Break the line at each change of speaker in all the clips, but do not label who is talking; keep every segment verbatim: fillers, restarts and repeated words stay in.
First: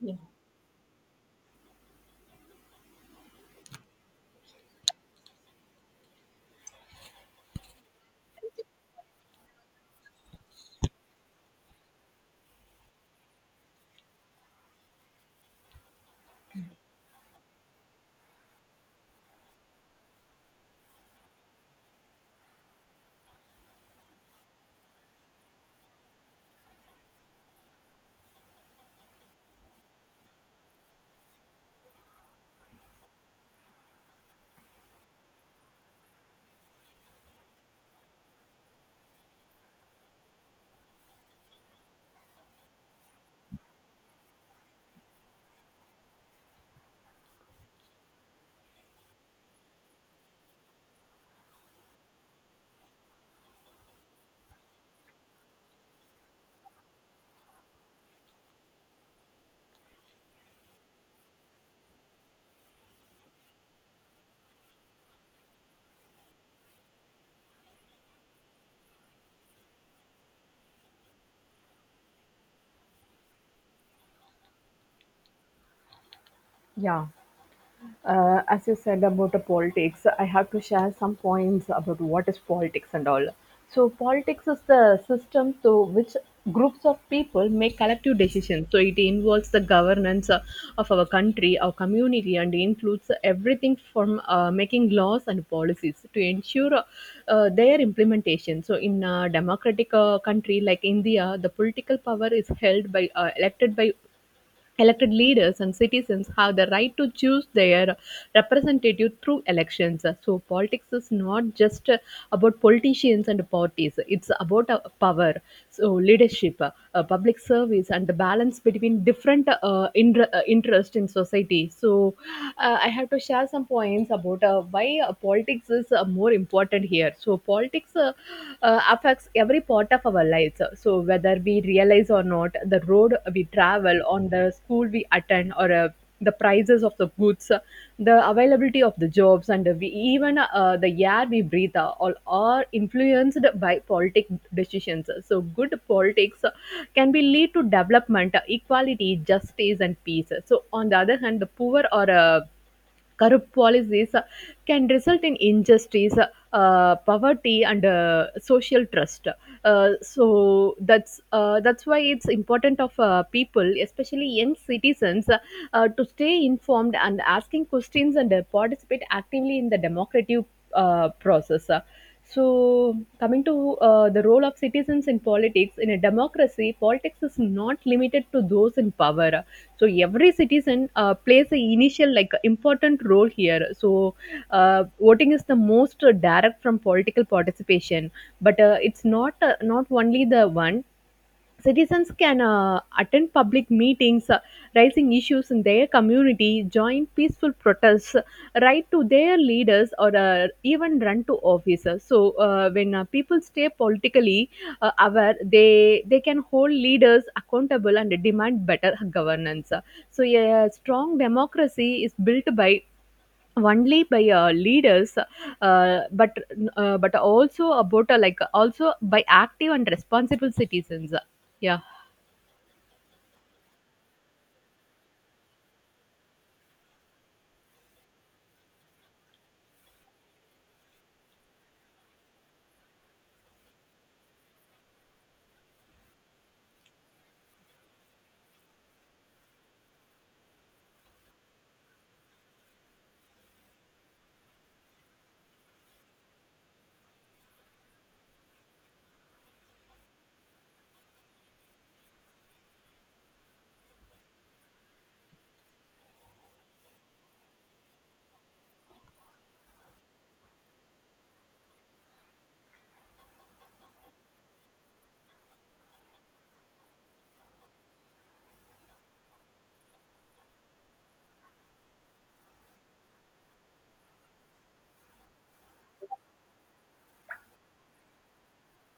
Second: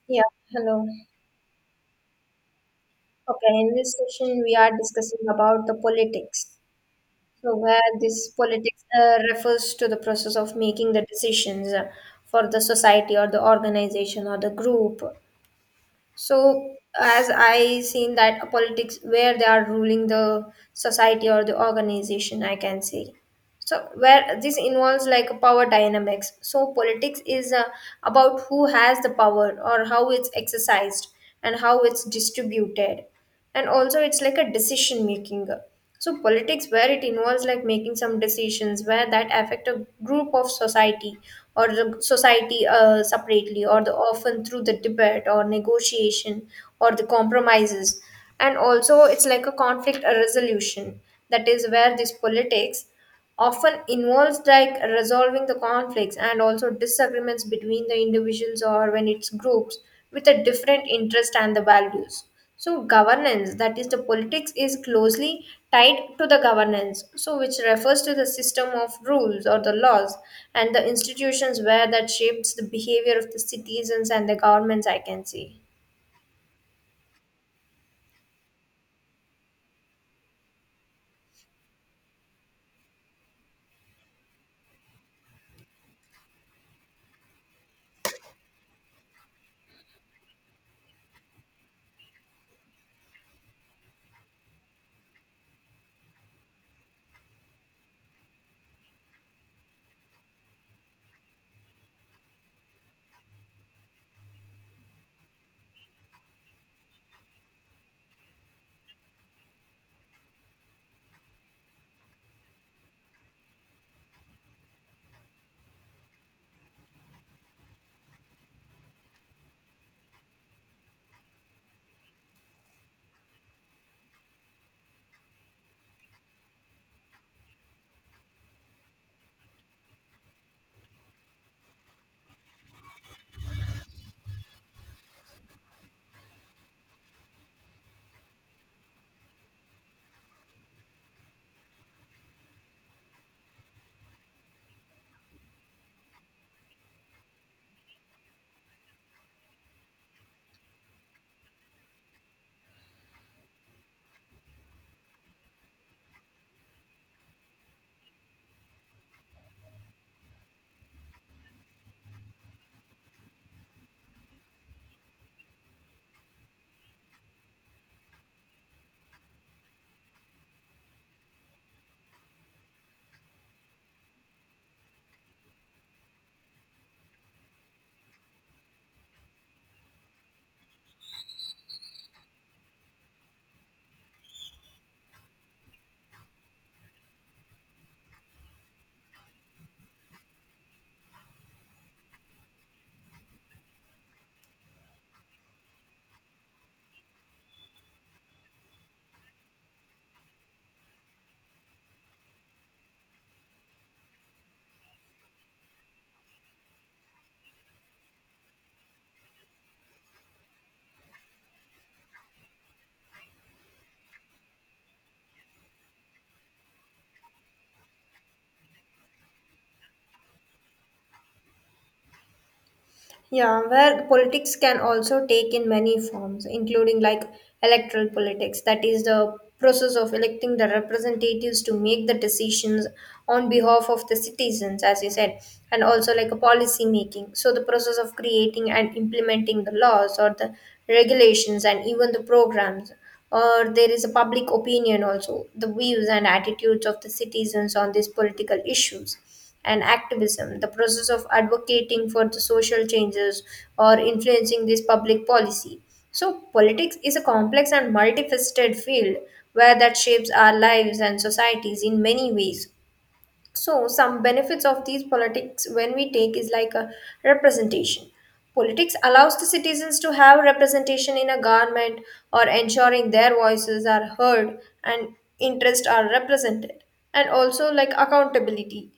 Yeah.
Yeah, hello. Okay, in this session we are discussing about the politics. So where this politics uh, refers to the process of making the decisions uh, for the society or the organization or the group. So as I seen that politics where they are ruling the society or the organization, I can say. So where this involves like power dynamics, so politics is uh, about who has the power or how it's exercised and how it's distributed, and also it's like a decision making. So politics where it involves like making some decisions where that affect a group of society or the society uh, separately or the often through the debate or negotiation or the compromises, and also it's like a conflict a resolution. That is where this politics often involves like resolving the conflicts and also disagreements between the individuals or when it's groups with a different interest and the values. So governance, that is the politics is closely tied to the governance, so which refers to the system of rules or the laws and the institutions where that shapes the behavior of the citizens and the governments, I can see.
Yeah, uh, as you said about the politics, I have to share some points about what is politics and all. So, politics is the system through which groups of people make collective decisions. So, it involves the governance uh, of our country, our community, and includes everything from uh, making laws and policies to ensure uh, uh, their implementation. So, in a democratic uh, country like India, the political power is held by uh, elected by Elected leaders and citizens have the right to choose their representative through elections. So, politics is not just uh, about politicians and parties, it's about uh, power, so leadership, uh, public service, and the balance between different uh, inter- uh, interests in society. So, uh, I have to share some points about uh, why uh, politics is uh, more important here. So, politics. Uh, uh, affects every part of our lives. So, whether we realize or not, the road we travel, on the school we attend, or uh, the prices of the goods, the availability of the jobs, and we, even uh, the air we breathe uh, all are influenced by politic decisions. So, good politics can be lead to development, equality, justice, and peace. So, on the other hand, the poor or uh, corrupt policies uh, can result in injustice, uh, poverty, and uh, social trust. Uh, so that's uh, that's why it's important of uh, people, especially young citizens, uh, uh, to stay informed and asking questions and uh, participate actively in the democratic uh, process. Uh, So, coming to uh, the role of citizens in politics, in a democracy, politics is not limited to those in power, so every citizen uh, plays an initial like important role here. So uh, voting is the most uh, direct from political participation, but uh, it's not uh, not only the one. Citizens can uh, attend public meetings, uh, raising issues in their community, join peaceful protests, write to their leaders, or uh, even run to office. So, uh, when uh, people stay politically uh, aware, they they can hold leaders accountable and demand better governance. So, a strong democracy is built by only by uh, leaders uh, but uh, but also about uh, like also by active and responsible citizens. Yeah.
Yeah, where politics can also take in many forms, including like electoral politics, that is the process of electing the representatives to make the decisions on behalf of the citizens, as you said, and also like a policy making. So the process of creating and implementing the laws or the regulations and even the programs, or there is a public opinion also, the views and attitudes of the citizens on these political issues, and activism, the process of advocating for the social changes or influencing this public policy. So, politics is a complex and multifaceted field where that shapes our lives and societies in many ways. So, some benefits of these politics when we take is like a representation. Politics allows the citizens to have representation in a government or ensuring their voices are heard and interests are represented, and also like accountability.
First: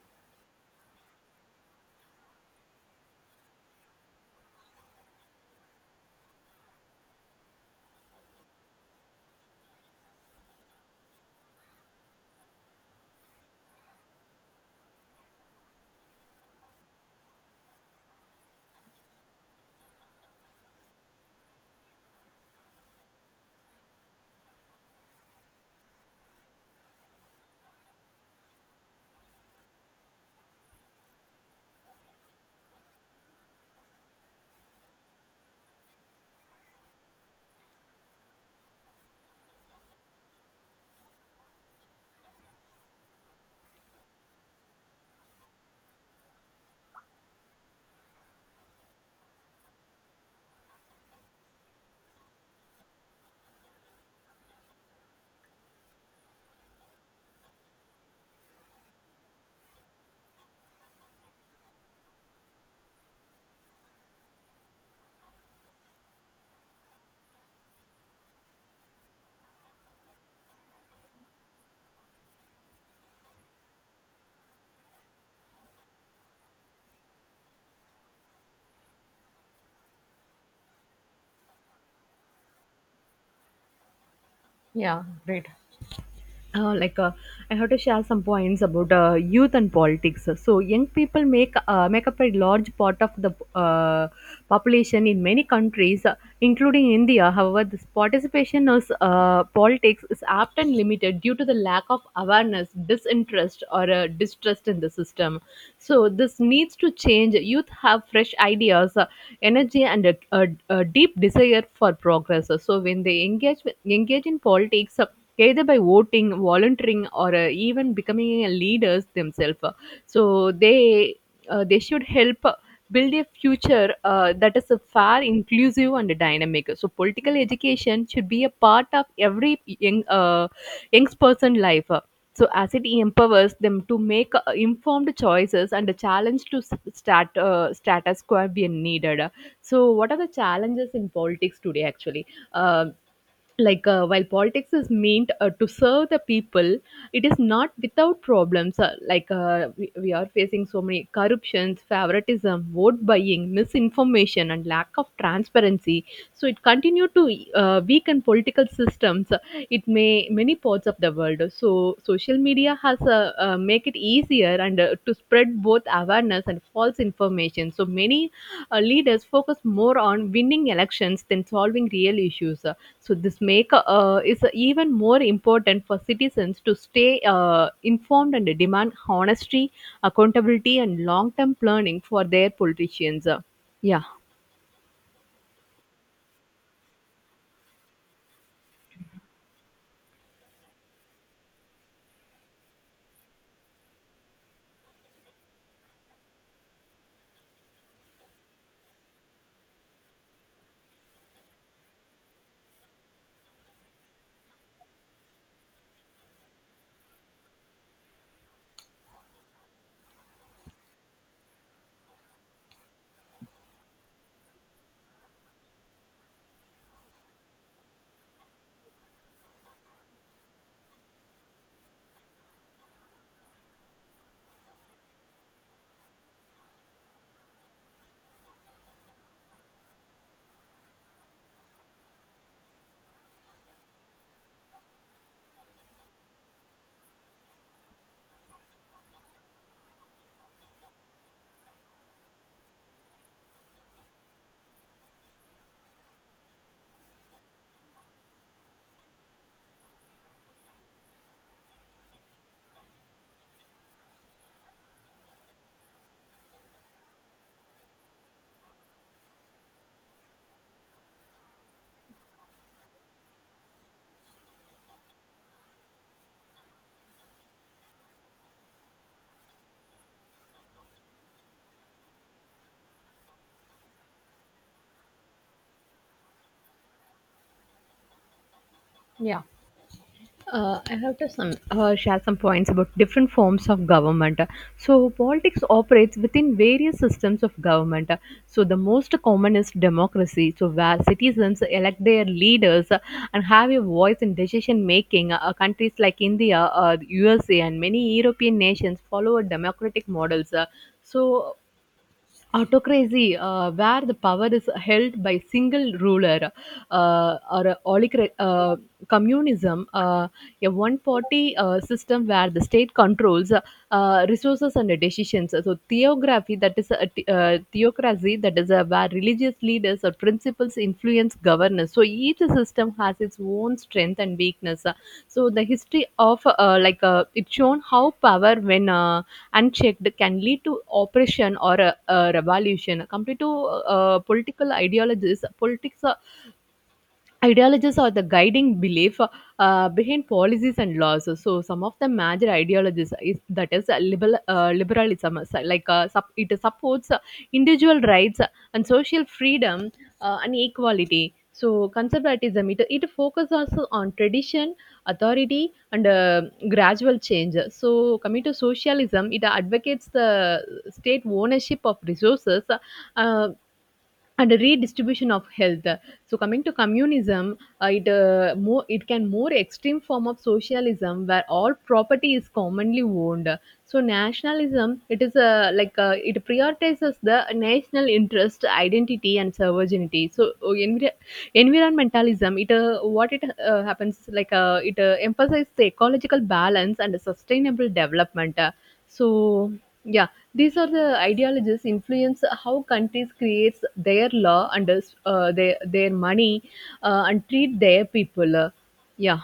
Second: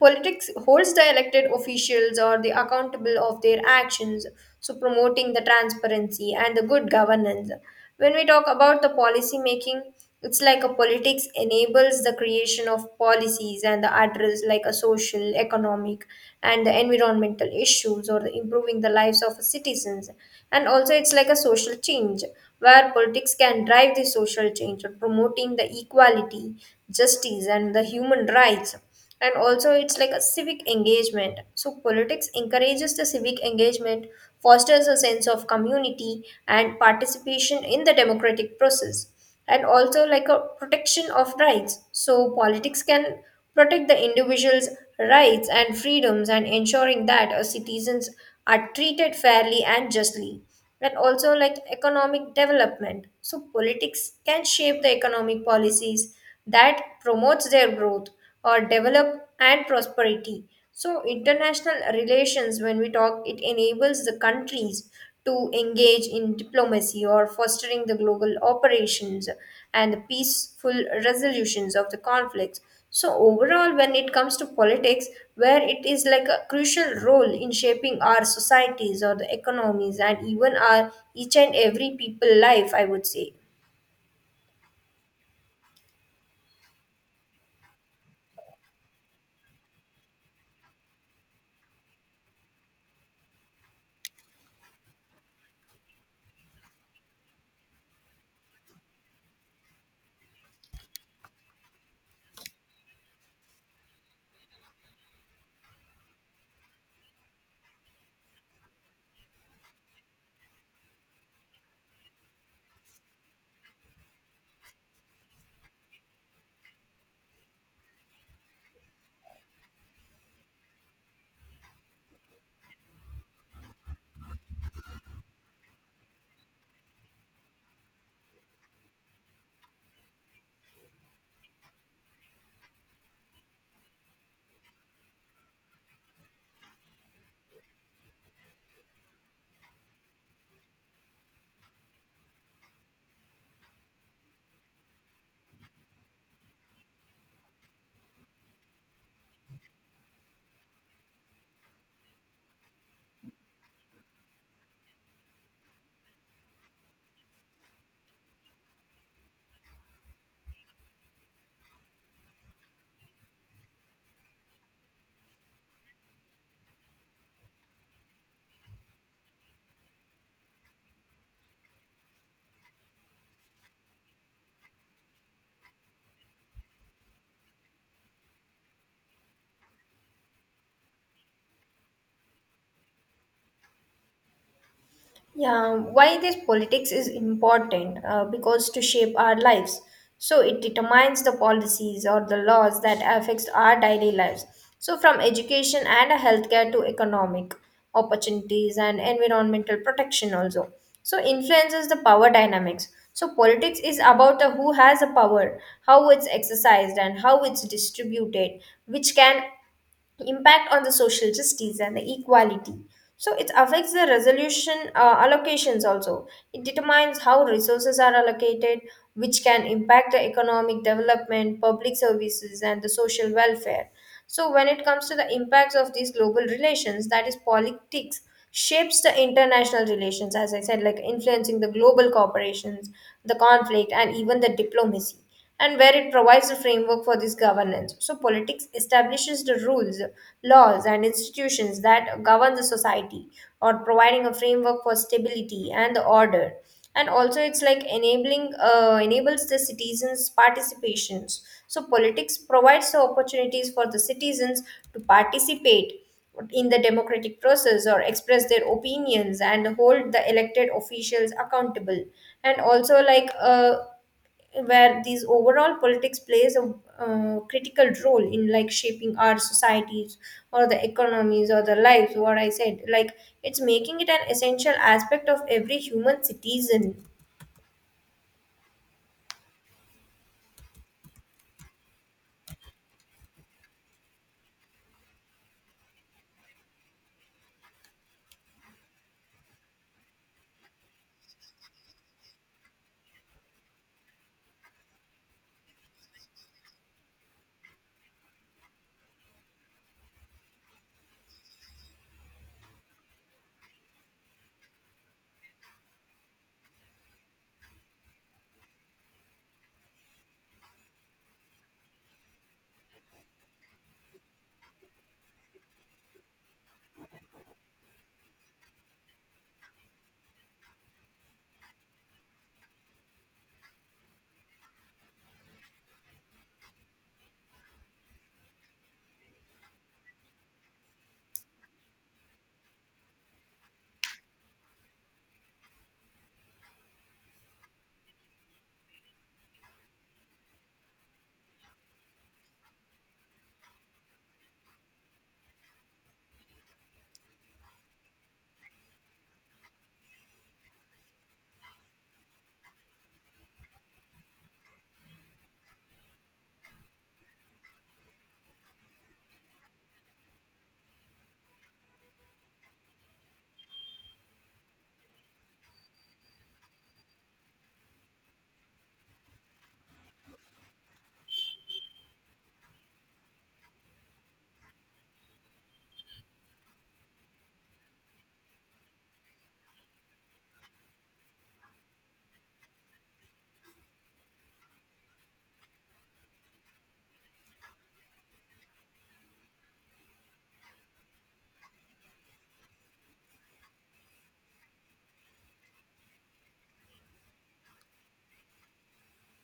Politics holds the elected officials or the accountable of their actions, so promoting the transparency and the good governance. When we talk about the policy making, it's like a politics enables the creation of policies and the address like a social, economic, and the environmental issues or the improving the lives of citizens. And also, it's like a social change where politics can drive the social change, promoting the equality, justice, and the human rights, and also it's like a civic engagement. So politics encourages the civic engagement, fosters a sense of community and participation in the democratic process, and also like a protection of rights. So politics can protect the individual's rights and freedoms and ensuring that uh, citizens are treated fairly and justly, and also like economic development. So politics can shape the economic policies that promotes their growth or develop and prosperity. So international relations, when we talk, it enables the countries to engage in diplomacy or fostering the global operations and the peaceful resolutions of the conflicts. So overall, when it comes to politics, where it is like a crucial role in shaping our societies or the economies and even our each and every people life, I would say.
Yeah, right. Uh, like uh, I have to share some points about uh, youth and politics. So young people make uh, make up a large part of the uh, population in many countries, uh, including India. However, this participation is uh, politics is often limited due to the lack of awareness, disinterest, or uh, distrust in the system. So this needs to change. Youth have fresh ideas, uh, energy, and a, a, a deep desire for progress. So when they engage with, engage in politics uh, either by voting, volunteering, or uh, even becoming leaders themselves. So they uh, they should help build a future uh, that is uh, far inclusive and dynamic. So political education should be a part of every young uh, young person life. So as it empowers them to make uh, informed choices and a challenge to s- stat, uh, status quo when needed. So what are the challenges in politics today actually? Um like uh, while politics is meant uh, to serve the people, it is not without problems. Uh, like uh, we, we are facing so many corruptions, favoritism, vote buying, misinformation, and lack of transparency. So it continue to uh, weaken political systems. It may many parts of the world. So social media has uh, uh, make it easier and uh, to spread both awareness and false information. So many uh, leaders focus more on winning elections than solving real issues. So this make uh, is even more important for citizens to stay uh, informed and demand honesty, accountability, and long-term planning for their politicians. Yeah.
Yeah, why this politics is important? Uh, because to shape our lives. So it determines the policies or the laws that affects our daily lives. So from education and healthcare to economic opportunities and environmental protection also. So influences the power dynamics. So politics is about the who has the power, how it's exercised and how it's distributed, which can impact on the social justice and the equality. So it affects the resolution uh, allocations also. It determines how resources are allocated, which can impact the economic development, public services, and the social welfare. So when it comes to the impacts of these global relations, that is politics shapes the international relations, as I said, like influencing the global corporations, the conflict, and even the diplomacy, and where it provides a framework for this governance. So, politics establishes the rules, laws, and institutions that govern the society, or providing a framework for stability and the order. And also, it's like enabling uh, enables the citizens' participations. So, politics provides the opportunities for the citizens to participate in the democratic process or express their opinions and hold the elected officials accountable, and also like uh, where these overall politics plays a uh, critical role in like shaping our societies or the economies or the lives what I said, like it's making it an essential aspect of every human citizen.
Yeah. Uh, I have to some, uh, share some points about different forms of government. So, politics operates within various systems of government. So, the most common is democracy, so where citizens elect their leaders and have a voice in decision making. Uh, countries like India, uh, U S A, and many European nations follow democratic models. Uh, so, autocracy uh, where the power is held by single ruler uh, or a oligarch- uh, communism uh, a one party uh, system where the state controls uh, resources and decisions. So theography, that is a t- uh, theocracy, that is a, where religious leaders or principles influence governance. So each system has its own strength and weakness. So the history of uh, like uh, it shown how power when uh, unchecked can lead to oppression or a, a revolution. Come to uh, political ideologies, politics ideologies are the guiding belief uh, behind policies and laws. So, some of the major ideologies is that is uh, liberal uh, liberalism, so like uh, sup- it supports uh, individual rights and social freedom uh, and equality. So, conservatism, it it focuses also on tradition, authority, and uh, gradual change. So, coming to socialism, it advocates the state ownership of resources, uh, and a redistribution of health. So coming to communism, uh, it uh, more it can more extreme form of socialism where all property is commonly owned. So nationalism, it is a like uh, it prioritizes the national interest, identity, and sovereignty. So uh, envir- environmentalism, it uh, what it uh, happens like uh, it uh, emphasizes the ecological balance and the sustainable development. Uh, so yeah, these are the ideologies influence how countries creates their law and uh, their their money uh, and treat their people. Uh, yeah.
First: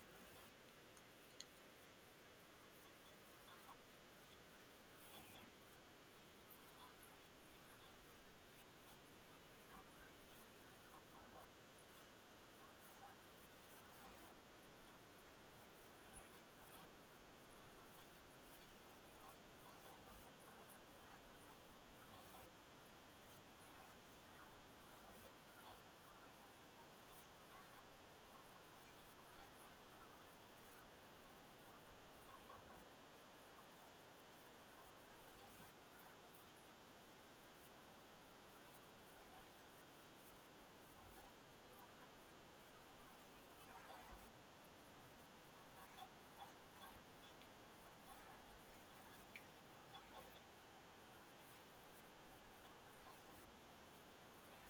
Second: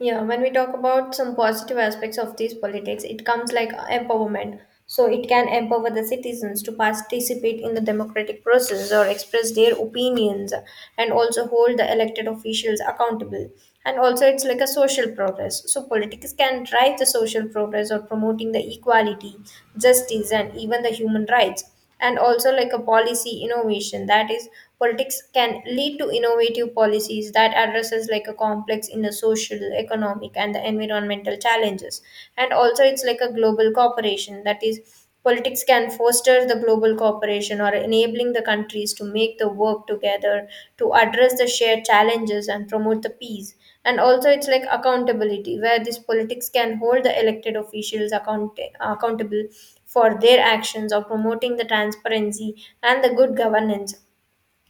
Yeah, when we talk about some positive aspects of these politics, it comes like empowerment. So it can empower the citizens to participate in the democratic process or express their opinions and also hold the elected officials accountable. And also, it's like a social progress. So politics can drive the social progress or promoting the equality, justice, and even the human rights, and also like a policy innovation. That is, politics can lead to innovative policies that addresses like a complex in the social economic and the environmental challenges, and also it's like a global cooperation. That is, politics can foster the global cooperation or enabling the countries to make the work together to address the shared challenges and promote the peace, and also it's like accountability, where this politics can hold the elected officials account- accountable for their actions of promoting the transparency and the good governance.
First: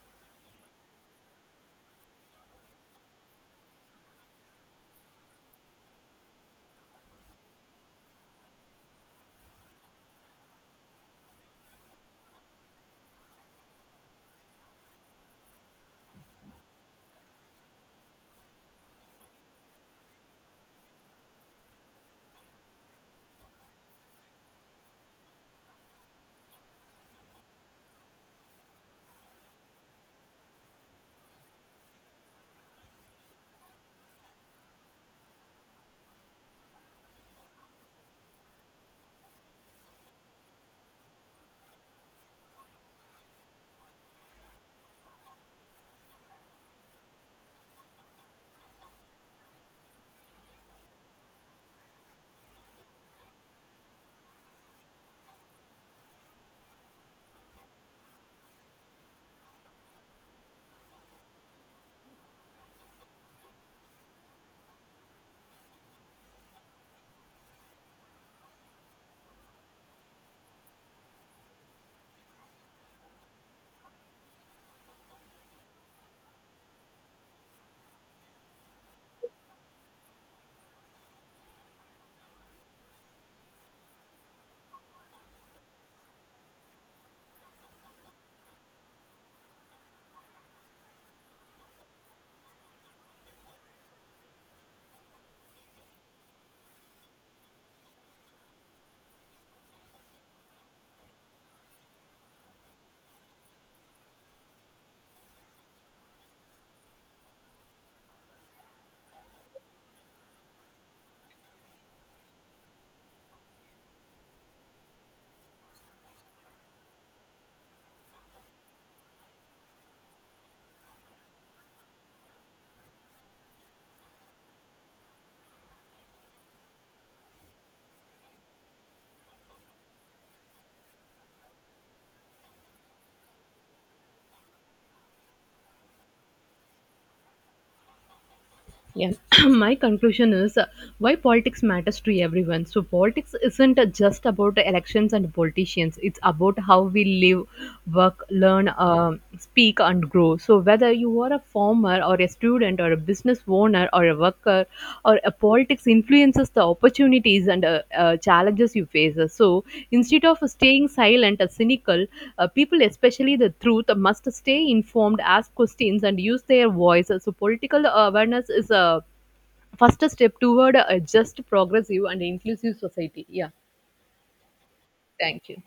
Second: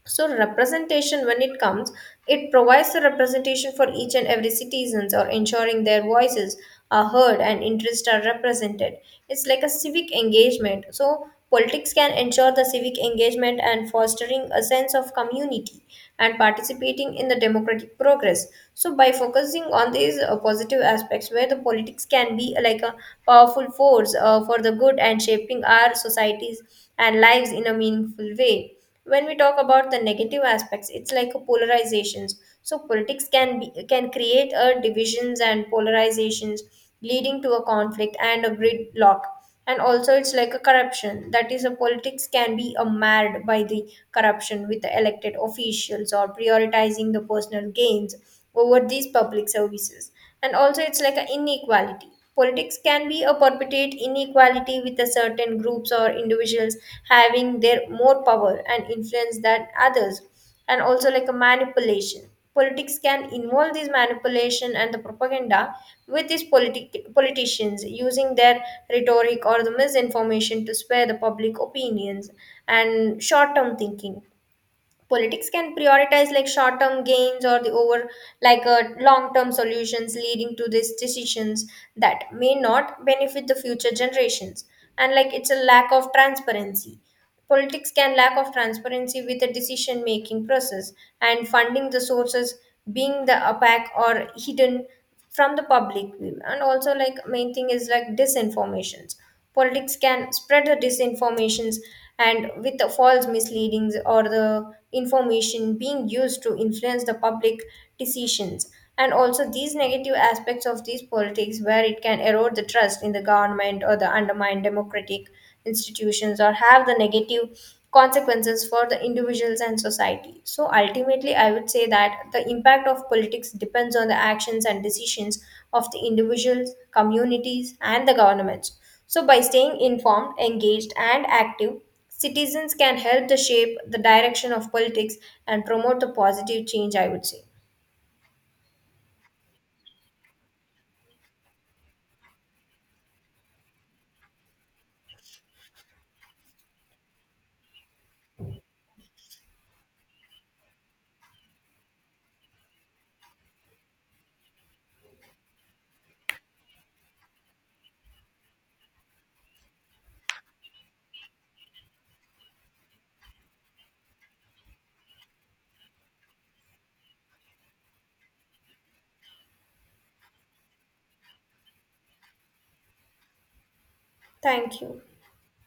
So representation, when it comes, it provides the representation for each and every citizens or ensuring their voices are heard and interests are represented. It's like a civic engagement. So politics can ensure the civic engagement and fostering a sense of community and participating in the democratic progress. So by focusing on these uh, positive aspects where the politics can be like a powerful force uh, for the good and shaping our societies and lives in a meaningful way. When we talk about the negative aspects, it's like a polarizations. So politics can be can create a divisions and polarizations, leading to a conflict and a gridlock, and also it's like a corruption. That is, a politics can be a marred by the corruption with the elected officials or prioritizing the personal gains over these public services, and also it's like an inequality. Politics can be a perpetuate inequality with a certain groups or individuals having their more power and influence than others, and also like a manipulation. Politics can involve this manipulation and the propaganda with these politi- politicians using their rhetoric or the misinformation to sway the public opinions, and short term thinking, politics can prioritize like short term gains or the over like uh, long term solutions, leading to these decisions that may not benefit the future generations, and like it's a lack of transparency. Politics can lack of transparency with the decision making process and funding the sources being the opaque or hidden from the public view, and also like main thing is like disinformations. Politics can spread the disinformations and with the false misleadings or the information being used to influence the public decisions, and also these negative aspects of these politics where it can erode the trust in the government or the undermine democratic institutions or have the negative consequences for the individuals and society. So ultimately, I would say that the impact of politics depends on the actions and decisions of the individuals, communities, and the governments. So, by staying informed, engaged, and active, citizens can help to shape the direction of politics and promote the positive change, I would say.
Yeah. My conclusion is uh, why politics matters to everyone. So politics isn't uh, just about elections and politicians. It's about how we live, work, learn, um speak, and grow. So whether you are a farmer or a student or a business owner or a worker, or a politics influences the opportunities and uh, uh, challenges you face. So instead of staying silent or cynical, uh, people, especially the truth, must stay informed, ask questions, and use their voice. So, political awareness is a first step toward a just, progressive, and inclusive society. Yeah,
Thank you.
thank you.